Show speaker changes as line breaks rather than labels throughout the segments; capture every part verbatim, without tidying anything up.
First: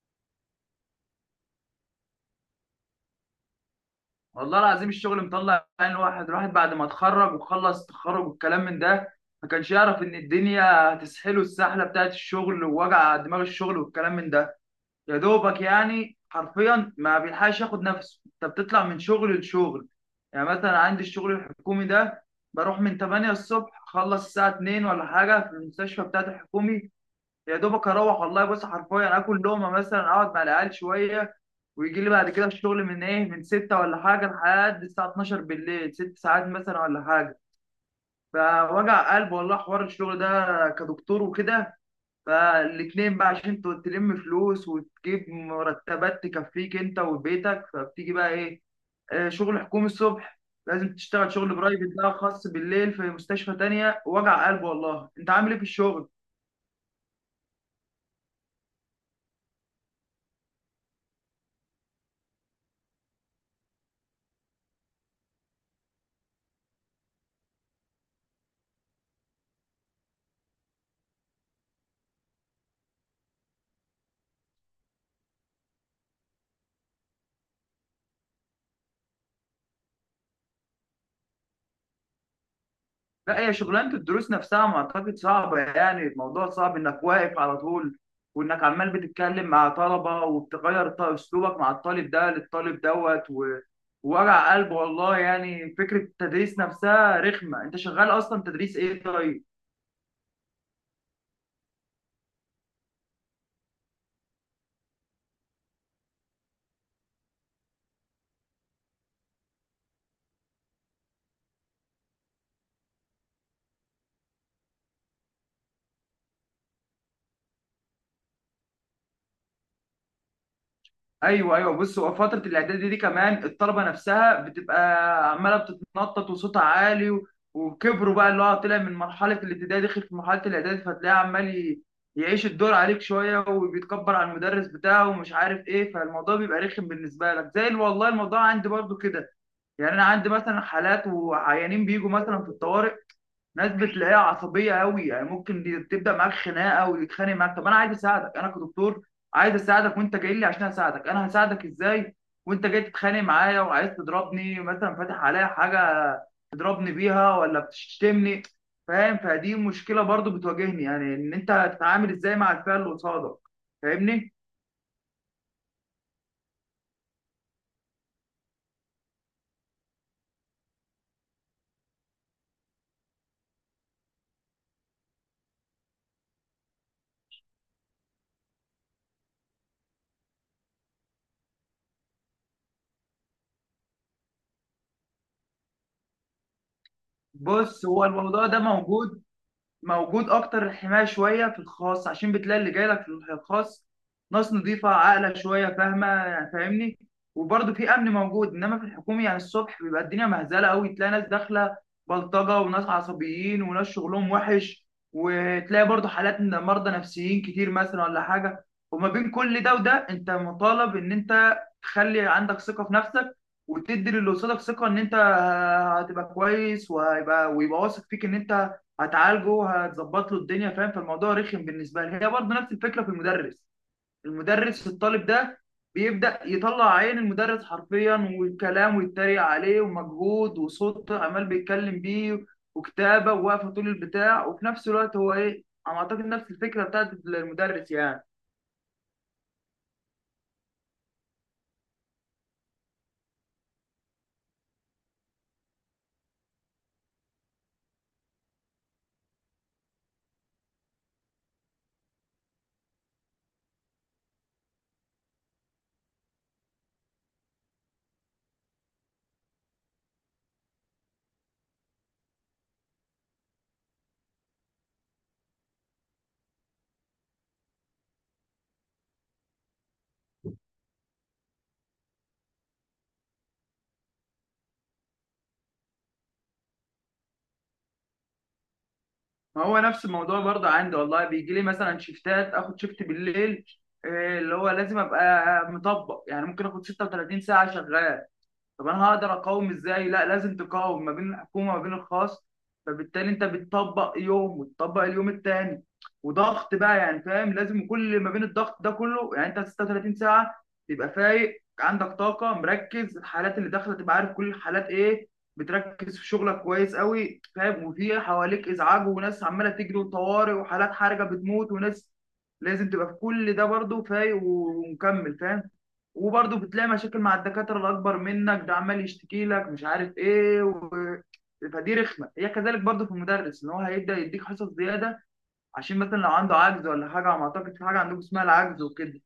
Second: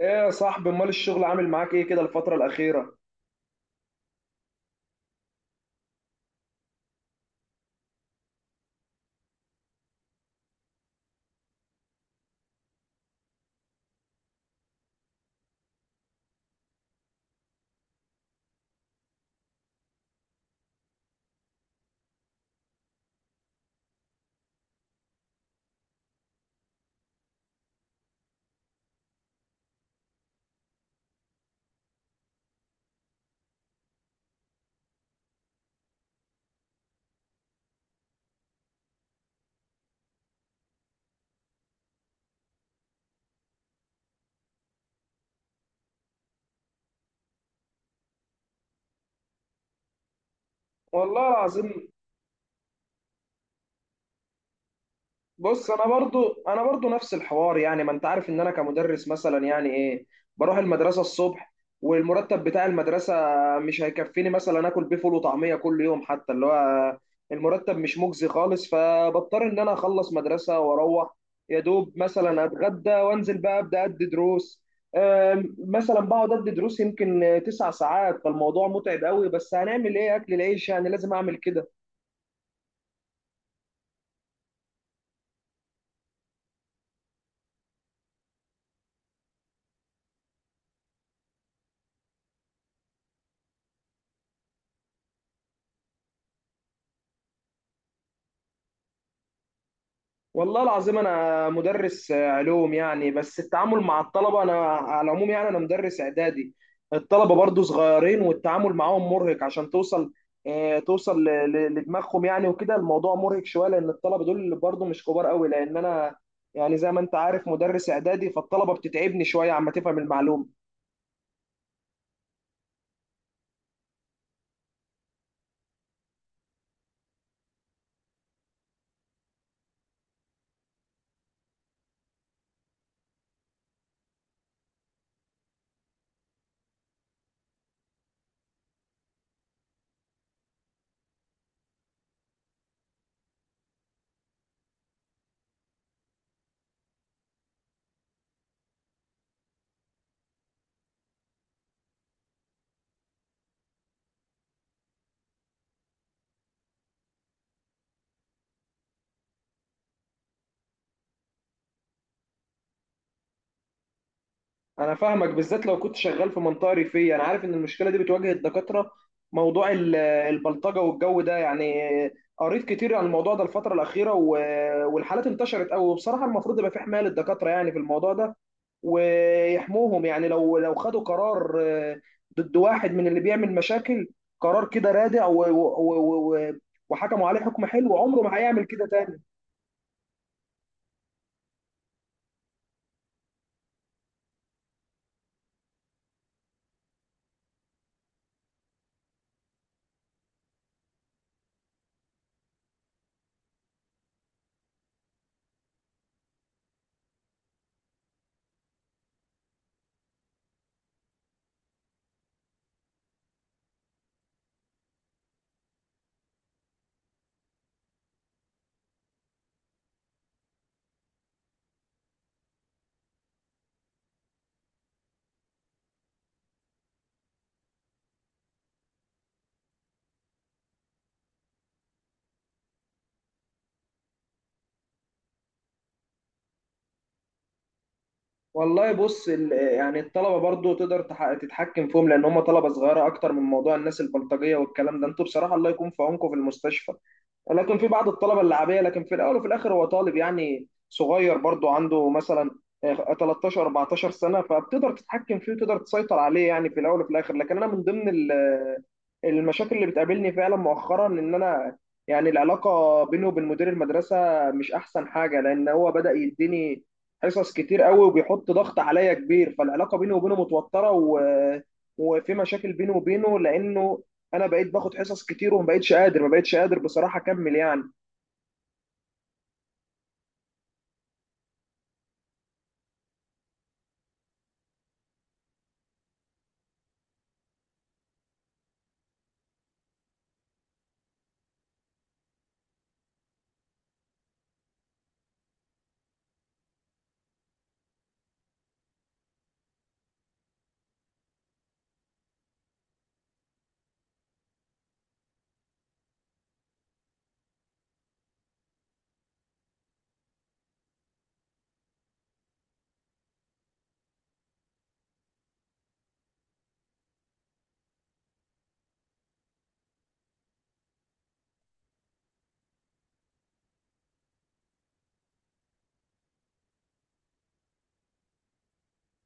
ايه يا صاحبي امال الشغل عامل معاك ايه كده الفترة الأخيرة؟
والله العظيم الشغل مطلع عين الواحد الواحد بعد ما اتخرج وخلص تخرج والكلام من ده، ما كانش يعرف ان الدنيا هتسحله السحله بتاعت الشغل ووجع دماغ الشغل والكلام من ده. يا دوبك يعني حرفيا ما بيلحقش ياخد نفسه، انت بتطلع من شغل لشغل. يعني مثلا عندي الشغل الحكومي ده، بروح من تمانية الصبح اخلص الساعه اتنين ولا حاجه في المستشفى بتاعت الحكومي. يا دوبك اروح والله، بص حرفيا اكل لقمه مثلا، اقعد مع العيال شويه، ويجي لي بعد كده الشغل من ايه، من ستة ولا حاجه لحد الساعه اتناشر بالليل، ست ساعات مثلا ولا حاجه. فوجع قلب والله حوار الشغل ده كدكتور وكده. فالاتنين بقى عشان ت- تلم فلوس وتجيب مرتبات تكفيك انت وبيتك، فبتيجي بقى ايه؟ آه، شغل حكومي الصبح لازم
والله
تشتغل شغل
العظيم،
برايفت بقى، خاص بالليل في مستشفى تانية. وجع قلب والله، انت عامل ايه في
بص انا
الشغل؟
برضو انا برضو نفس الحوار، يعني ما انت عارف ان انا كمدرس مثلا، يعني ايه، بروح المدرسه الصبح، والمرتب بتاع المدرسه مش هيكفيني، مثلا اكل بيه فول وطعميه كل يوم، حتى اللي هو المرتب مش مجزي خالص. فبضطر ان انا اخلص مدرسه واروح، يا دوب مثلا اتغدى وانزل بقى ابدا ادي دروس. أم، مثلا بقعد ادي دروس يمكن تسع ساعات، فالموضوع متعب قوي، بس هنعمل ايه، اكل العيش يعني لازم اعمل كده.
لا، هي شغلانة الدروس نفسها ما أعتقد صعبة، يعني الموضوع صعب إنك واقف على طول، وإنك عمال بتتكلم مع طلبة وبتغير ط- أسلوبك مع الطالب ده للطالب دوت و- ووجع قلب والله، يعني فكرة التدريس نفسها رخمة. أنت شغال أصلا تدريس إيه طيب؟
والله العظيم انا مدرس علوم يعني، بس التعامل مع الطلبه، انا على العموم يعني انا مدرس اعدادي، الطلبه برضو صغيرين والتعامل معاهم مرهق عشان توصل. آه، توصل ل- ل- لدماغهم يعني، وكده الموضوع مرهق شويه، لان الطلبه دول برضو مش كبار قوي، لان انا يعني زي ما انت عارف مدرس اعدادي، فالطلبه بتتعبني شويه عما تفهم المعلومه.
ايوه ايوه، بص هو فتره الاعداد دي كمان الطلبه نفسها بتبقى عماله بتتنطط وصوتها عالي و- وكبروا بقى، اللي هو طلع من مرحله الابتدائي دخل في مرحله الاعدادي، فتلاقيه عمال ي- يعيش الدور عليك شويه، وبيتكبر على المدرس بتاعه ومش عارف ايه، فالموضوع بيبقى رخم بالنسبه لك زي ال- والله الموضوع عندي برضو كده. يعني انا عندي مثلا حالات وعيانين بيجوا مثلا في الطوارئ، ناس بتلاقيها عصبيه قوي، يعني ممكن دي- تبدا معاك خناقه ويتخانق معاك. طب انا عايز اساعدك، انا كدكتور عايز اساعدك، وانت جاي لي عشان اساعدك، انا هساعدك ازاي وانت جاي تتخانق معايا وعايز تضربني، مثلا فاتح عليا حاجه تضربني بيها ولا بتشتمني؟ فاهم؟ فدي مشكله برضو بتواجهني، يعني ان انت تتعامل ازاي مع الفئه اللي قصادك فاهمني.
انا فاهمك، بالذات لو كنت شغال في منطقه ريفيه، انا عارف ان المشكله دي بتواجه الدكاتره، موضوع ال- البلطجه والجو ده يعني. قريت كتير عن الموضوع ده الفتره الاخيره، و- والحالات انتشرت قوي، وبصراحه المفروض يبقى في حمايه للدكاتره يعني في الموضوع ده، ويحموهم يعني، لو لو خدوا قرار، آه، ضد واحد من اللي بيعمل مشاكل، قرار كده رادع و- و- و- و- وحكموا عليه حكم
بص
حلو،
هو
عمره ما
الموضوع ده
هيعمل كده تاني.
موجود، موجود اكتر. الحمايه شويه في الخاص عشان بتلاقي اللي جاي لك في الخاص ناس نظيفه عاقله شويه فاهمه، يعني فاهمني، وبرضه في امن موجود. انما في الحكومي يعني الصبح بيبقى الدنيا مهزله قوي، تلاقي ناس داخله بلطجه وناس عصبيين وناس شغلهم وحش، وتلاقي برضه حالات من مرضى نفسيين كتير مثلا ولا حاجه. وما بين كل ده وده انت مطالب ان انت تخلي عندك ثقه في نفسك، وتدي للي قصادك ثقه ان انت هتبقى كويس، وهيبقى ويبقى واثق فيك ان انت هتعالجه هتظبط له الدنيا فاهم. فالموضوع رخم بالنسبه لي. هي برضه نفس الفكره في المدرس، المدرس الطالب ده بيبدا يطلع عين المدرس حرفيا والكلام، ويتريق عليه، ومجهود وصوت عمال بيتكلم بيه، وكتابه وواقفه طول البتاع، وفي نفس الوقت هو ايه، انا اعتقد نفس الفكره بتاعت المدرس يعني.
والله بص ال- يعني الطلبه برضو تقدر تح- تتحكم فيهم، لان هم طلبه صغيره، اكتر من موضوع الناس البلطجيه والكلام ده، انتوا بصراحه الله يكون في عونكم في المستشفى. لكن في بعض الطلبه اللعبيه، لكن في الاول وفي الاخر هو طالب يعني صغير، برضو عنده مثلا آه، تلتاشر اربعتاشر سنه، فبتقدر تتحكم فيه وتقدر تسيطر عليه يعني في الاول وفي الاخر. لكن انا من ضمن ال- المشاكل اللي بتقابلني فعلا مؤخرا ان انا يعني العلاقه بينه وبين مدير المدرسه مش احسن حاجه، لان هو بدا يديني حصص كتير قوي وبيحط ضغط عليا كبير، فالعلاقه بينه وبينه متوتره، و... وفي مشاكل بينه وبينه، لانه انا بقيت باخد حصص كتير، وما بقيتش قادر ما بقيتش قادر بصراحه اكمل يعني.
ما هو نفس الموضوع برضه عندي والله، بيجي لي مثلا شيفتات اخد شيفت بالليل، إيه اللي هو لازم ابقى مطبق، يعني ممكن اخد ست وتلاتين ساعه شغال. طب انا هقدر اقاوم ازاي؟ لا لازم تقاوم ما بين الحكومه وما بين الخاص، فبالتالي انت بتطبق يوم وتطبق اليوم التاني، وضغط بقى يعني فاهم. لازم كل ما بين الضغط ده كله يعني انت ست وثلاثين ساعه تبقى فايق عندك طاقه مركز، الحالات اللي داخله تبقى عارف كل الحالات ايه، بتركز في شغلك كويس قوي فاهم، وفي حواليك ازعاج وناس عماله تجري وطوارئ وحالات حرجه بتموت وناس، لازم تبقى في كل ده برضه فايق ومكمل فاهم. وبرضه بتلاقي مشاكل مع الدكاترة الأكبر منك ده عمال يشتكي لك مش عارف إيه و... فدي رخمة، هي كذلك برضه في المدرس، إن هو هيبدأ يديك حصص زيادة عشان مثلا لو عنده عجز ولا حاجة. أنا أعتقد في حاجة عندكم اسمها العجز وكده.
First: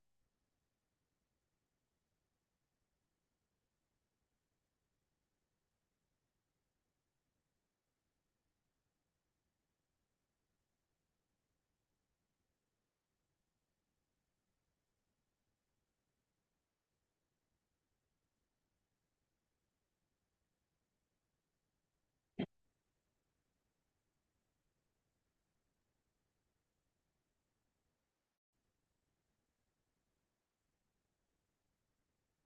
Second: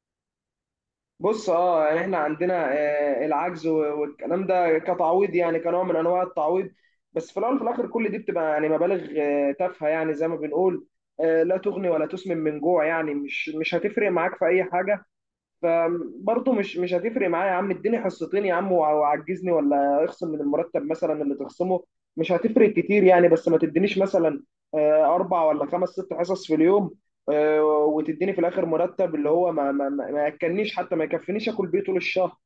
بص اه يعني احنا عندنا آه، العجز و- والكلام ده كتعويض، يعني كنوع من انواع التعويض. بس في الاول وفي الاخر كل دي بتبقى يعني مبالغ آه، تافهه، يعني زي ما بنقول، آه، لا تغني ولا تسمن من جوع، يعني مش مش هتفرق معاك في اي حاجه. فبرضه مش مش هتفرق معايا يا عم، اديني حصتين يا عم وع- وعجزني، ولا اخصم من المرتب مثلا اللي تخصمه مش هتفرق كتير يعني. بس ما تدينيش مثلا آه، اربع ولا خمس ست حصص في اليوم، آه، وتديني في الاخر مرتب اللي هو ما ما ما ما ياكلنيش، حتى ما يكفينيش اكل بيه طول الشهر.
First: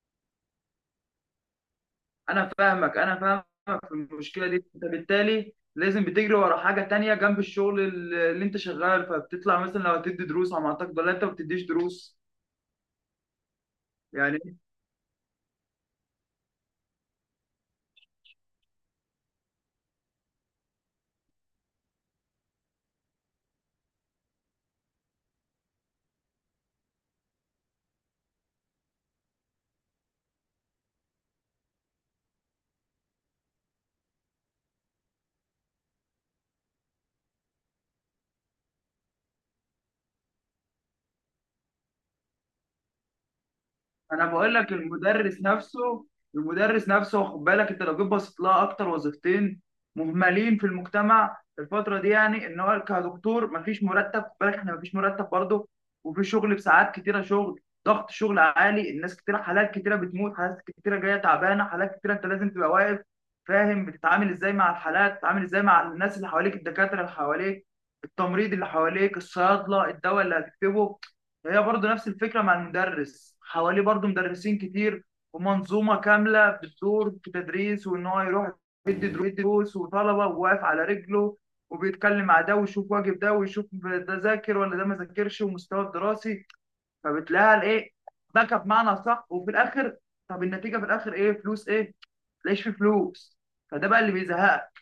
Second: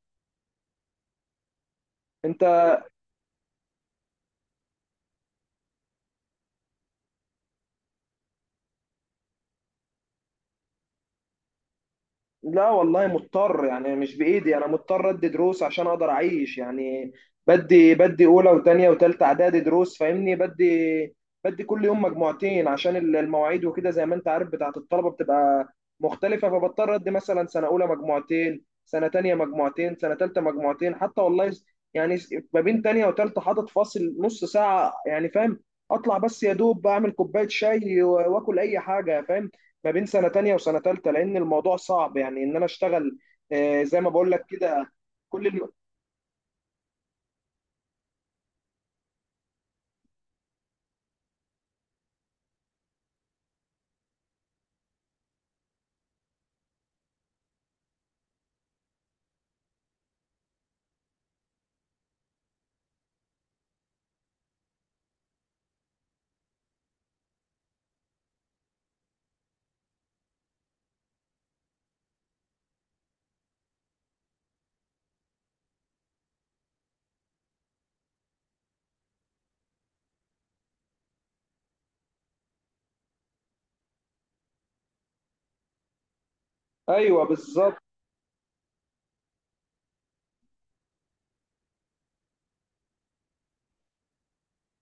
انت،
أنا فاهمك أنا فاهمك في المشكلة دي، أنت بالتالي لازم بتجري ورا حاجة تانية جنب الشغل اللي اللي أنت شغال، فبتطلع مثلا لو هتدي دروس على ما أعتقد، ولا أنت ما بتديش دروس؟
لا والله مضطر يعني، مش
يعني
بإيدي، أنا مضطر أدي دروس عشان أقدر أعيش يعني. بدي بدي أولى وتانية وتالتة إعدادي دروس، فاهمني، بدي بدي كل يوم مجموعتين عشان ال- المواعيد، وكده زي ما أنت عارف بتاعة الطلبة بتبقى مختلفة، فبضطر أدي مثلا سنة أولى مجموعتين، سنة تانية مجموعتين، سنة تالتة مجموعتين. حتى والله س- يعني س- ما بين تانية وتالتة حاطط فاصل نص ساعة يعني، فاهم، أطلع بس يا دوب أعمل كوباية شاي و- وآكل أي حاجة، فاهم، ما بين سنة تانية وسنة تالتة، لأن الموضوع صعب يعني، إن أنا أشتغل آه، زي ما
انا
بقول لك
بقول لك،
كده.
المدرس
كل الم...
نفسه المدرس نفسه خد بالك، انت لو جيت بصيت لها اكتر وظيفتين مهملين في المجتمع في الفتره دي، يعني ان هو كدكتور مفيش مرتب، خد بالك احنا مفيش مرتب برضه، وفي شغل بساعات كتيره، شغل ضغط شغل عالي، الناس كتيره، حالات كتيره بتموت، حالات كتيره جايه تعبانه، حالات كتيره، انت لازم تبقى واقف فاهم، بتتعامل ازاي مع الحالات، بتتعامل ازاي مع الناس اللي حواليك، الدكاتره اللي حواليك، التمريض اللي حواليك، الصيادله، الدواء اللي هتكتبه. هي برضو نفس الفكرة مع المدرس، حواليه برضو مدرسين كتير ومنظومة كاملة بتدور في التدريس، وإن هو يروح يدي درو- يدي دروس وطلبة وواقف على رجله، وبيتكلم مع ده ويشوف واجب ده ويشوف ده ذاكر ولا ده ما ذاكرش ومستواه الدراسي،
أيوه
فبتلاقيها
بالظبط.
الإيه، باكة بمعنى صح. وفي الآخر، طب النتيجة في الآخر إيه؟ فلوس إيه؟ متلاقيش فيه فلوس. فده بقى اللي بيزهقك.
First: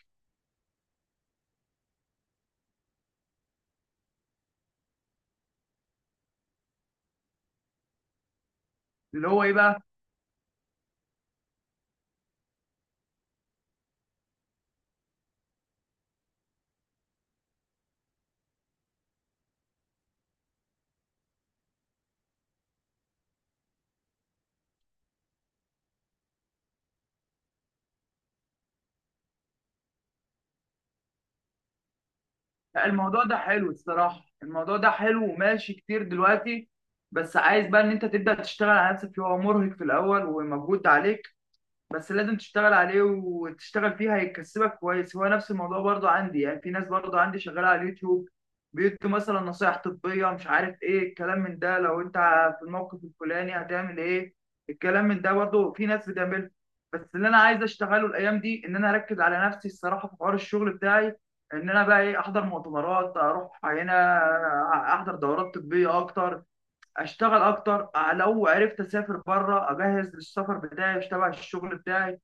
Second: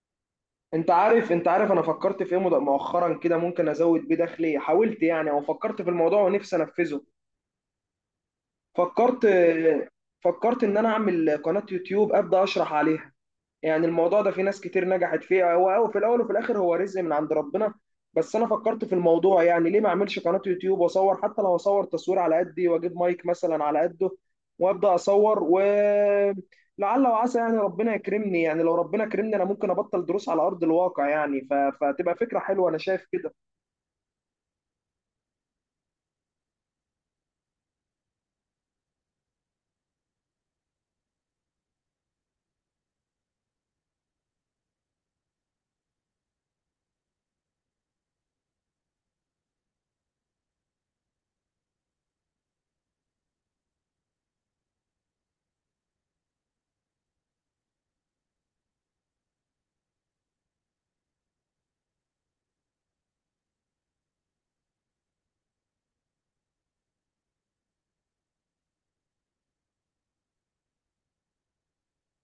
أنت عارف، أنت عارف أنا فكرت في إيه مد- مؤخرا كده، ممكن أزود بيه دخلي، حاولت يعني أو فكرت في الموضوع ونفسي أنفذه. فكرت
اللي هو إيه بقى؟
آه، فكرت إن أنا أعمل قناة يوتيوب أبدأ أشرح عليها. يعني الموضوع ده في ناس كتير نجحت فيه، هو هو في الاول وفي الاخر هو رزق من عند ربنا. بس انا فكرت في الموضوع، يعني ليه ما اعملش قناة يوتيوب واصور، حتى لو اصور تصوير على قدي واجيب مايك مثلا على قده، وابدا اصور، و لعل وعسى يعني ربنا يكرمني. يعني لو ربنا كرمني، انا ممكن ابطل دروس على ارض الواقع يعني، ف... فتبقى فكرة حلوة، انا
لا،
شايف
الموضوع
كده.
ده حلو الصراحة، الموضوع ده حلو وماشي كتير دلوقتي، بس عايز بقى ان انت تبدأ تشتغل على نفسك فيه، هو مرهق في الاول ومجهود عليك، بس لازم تشتغل عليه وتشتغل فيه هيكسبك كويس. هو نفس الموضوع برضو عندي، يعني في ناس برضو عندي شغالة على اليوتيوب بيدوا مثلا نصايح طبية مش عارف ايه الكلام من ده، لو انت في الموقف الفلاني هتعمل ايه، الكلام من ده برضو في ناس بتعمله. بس اللي انا عايز اشتغله الايام دي ان انا اركز على نفسي الصراحة في حوار الشغل بتاعي، ان انا بقى ايه احضر مؤتمرات، اروح هنا احضر دورات طبية اكتر، اشتغل اكتر، لو عرفت اسافر بره اجهز للسفر بتاعي تبع الشغل بتاعي.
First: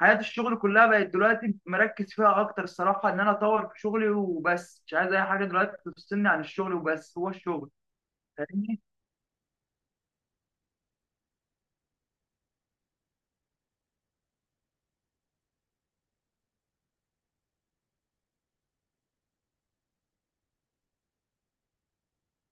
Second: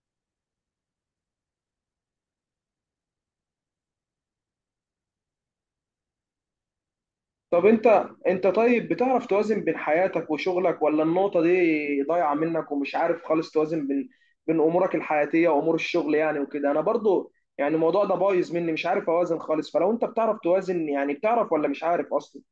حياة الشغل كلها بقت دلوقتي مركز فيها اكتر الصراحة، ان انا اطور في شغلي وبس، مش عايز اي حاجة دلوقتي تفصلني عن الشغل، وبس هو
طب
الشغل
انت، انت
فاهمني.
طيب بتعرف توازن بين حياتك وشغلك، ولا النقطة دي ضايعة منك ومش عارف خالص توازن بين بين امورك الحياتية وامور الشغل يعني وكده. انا برضو يعني الموضوع ده بايظ مني، مش عارف اوازن خالص. فلو انت بتعرف توازن، يعني بتعرف ولا مش عارف اصلا؟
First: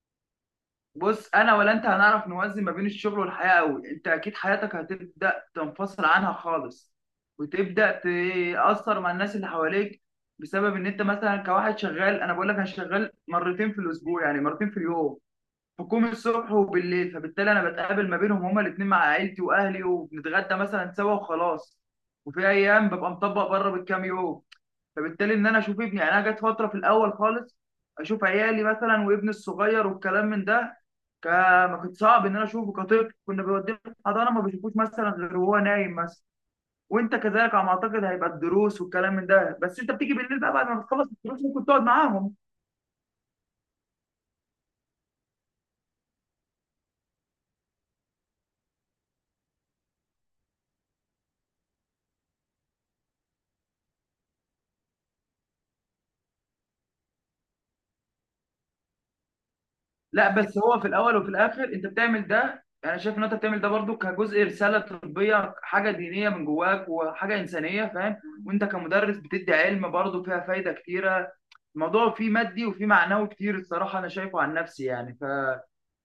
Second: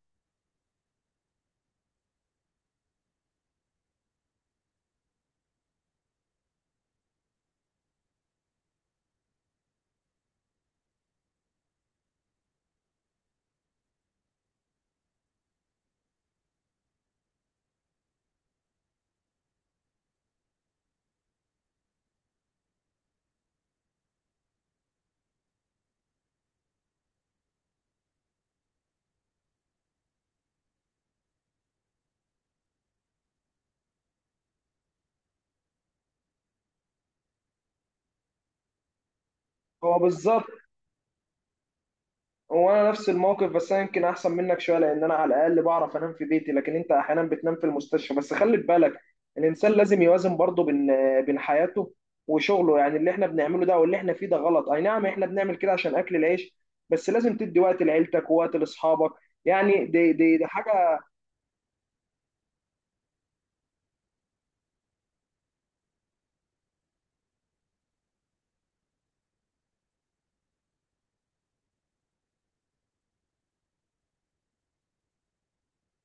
بص انا ولا انت هنعرف نوازن ما بين الشغل والحياة قوي، انت اكيد حياتك هتبدأ تنفصل عنها خالص، وتبدأ تأثر مع الناس اللي حواليك بسبب ان انت مثلا كواحد شغال. انا بقول لك انا شغال مرتين في الاسبوع، يعني مرتين في اليوم، حكومي الصبح وبالليل، فبالتالي انا بتقابل ما بينهم هما الاتنين مع عيلتي واهلي، وبنتغدى مثلا سوا وخلاص، وفي ايام ببقى مطبق بره بالكام يوم. فبالتالي ان انا اشوف ابني، يعني انا جت فتره في الاول خالص، اشوف عيالي مثلا وابني الصغير والكلام من ده، ك- ما كنت صعب ان انا اشوفه كطفل، كنا بنوديه الحضانه ما بشوفوش مثلا غير وهو نايم مثلا. وانت كذلك على ما اعتقد هيبقى الدروس والكلام من ده، بس انت
هو
بتيجي بالليل
بالظبط،
بقى بعد ما بتخلص الدروس ممكن تقعد معاهم.
هو انا نفس الموقف، بس انا يمكن احسن منك شويه، لان انا على الاقل بعرف انام في بيتي، لكن انت احيانا بتنام في المستشفى. بس خلي بالك، الانسان لازم يوازن برضه بين بين حياته وشغله يعني. اللي احنا بنعمله ده واللي احنا فيه ده غلط، اي نعم احنا بنعمل كده عشان اكل العيش، بس لازم تدي وقت لعيلتك ووقت لاصحابك يعني. دي
لا،
دي, دي
بس هو في
حاجه.
الاول وفي الاخر انت بتعمل ده، انا شايف ان انت بتعمل ده برضو كجزء رساله طبيه حاجه دينيه من جواك وحاجه انسانيه فاهم، وانت كمدرس بتدي علم برضو فيها فايده كتيره. الموضوع فيه مادي وفيه معنوي كتير الصراحه انا شايفه عن نفسي يعني ف...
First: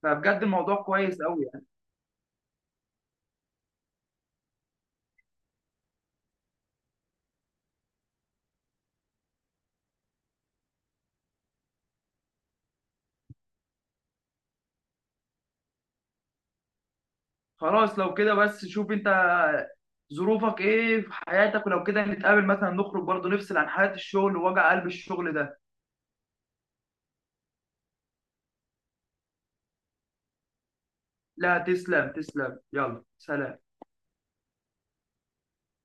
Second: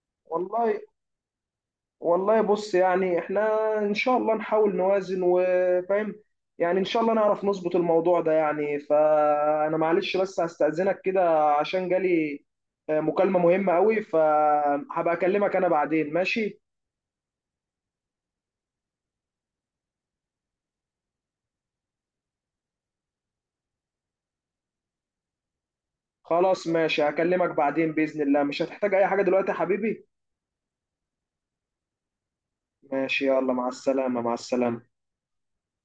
فبجد
والله
الموضوع كويس قوي يعني.
والله بص يعني احنا ان شاء الله نحاول نوازن، وفاهم يعني، ان شاء الله نعرف نظبط الموضوع ده يعني. فانا معلش بس هستأذنك كده، عشان جالي آه، مكالمة مهمة قوي، فهبقى اكلمك انا بعدين، ماشي؟
خلاص، لو كده بس شوف انت ظروفك ايه في حياتك، ولو كده نتقابل مثلا نخرج برضو نفصل عن حياه الشغل ووجع قلب الشغل ده.
خلاص ماشي، هكلمك بعدين بإذن الله، مش هتحتاج اي حاجة دلوقتي يا حبيبي.
لا تسلم تسلم، يلا
ماشي يلا،
سلام.
مع السلامة، مع السلامة.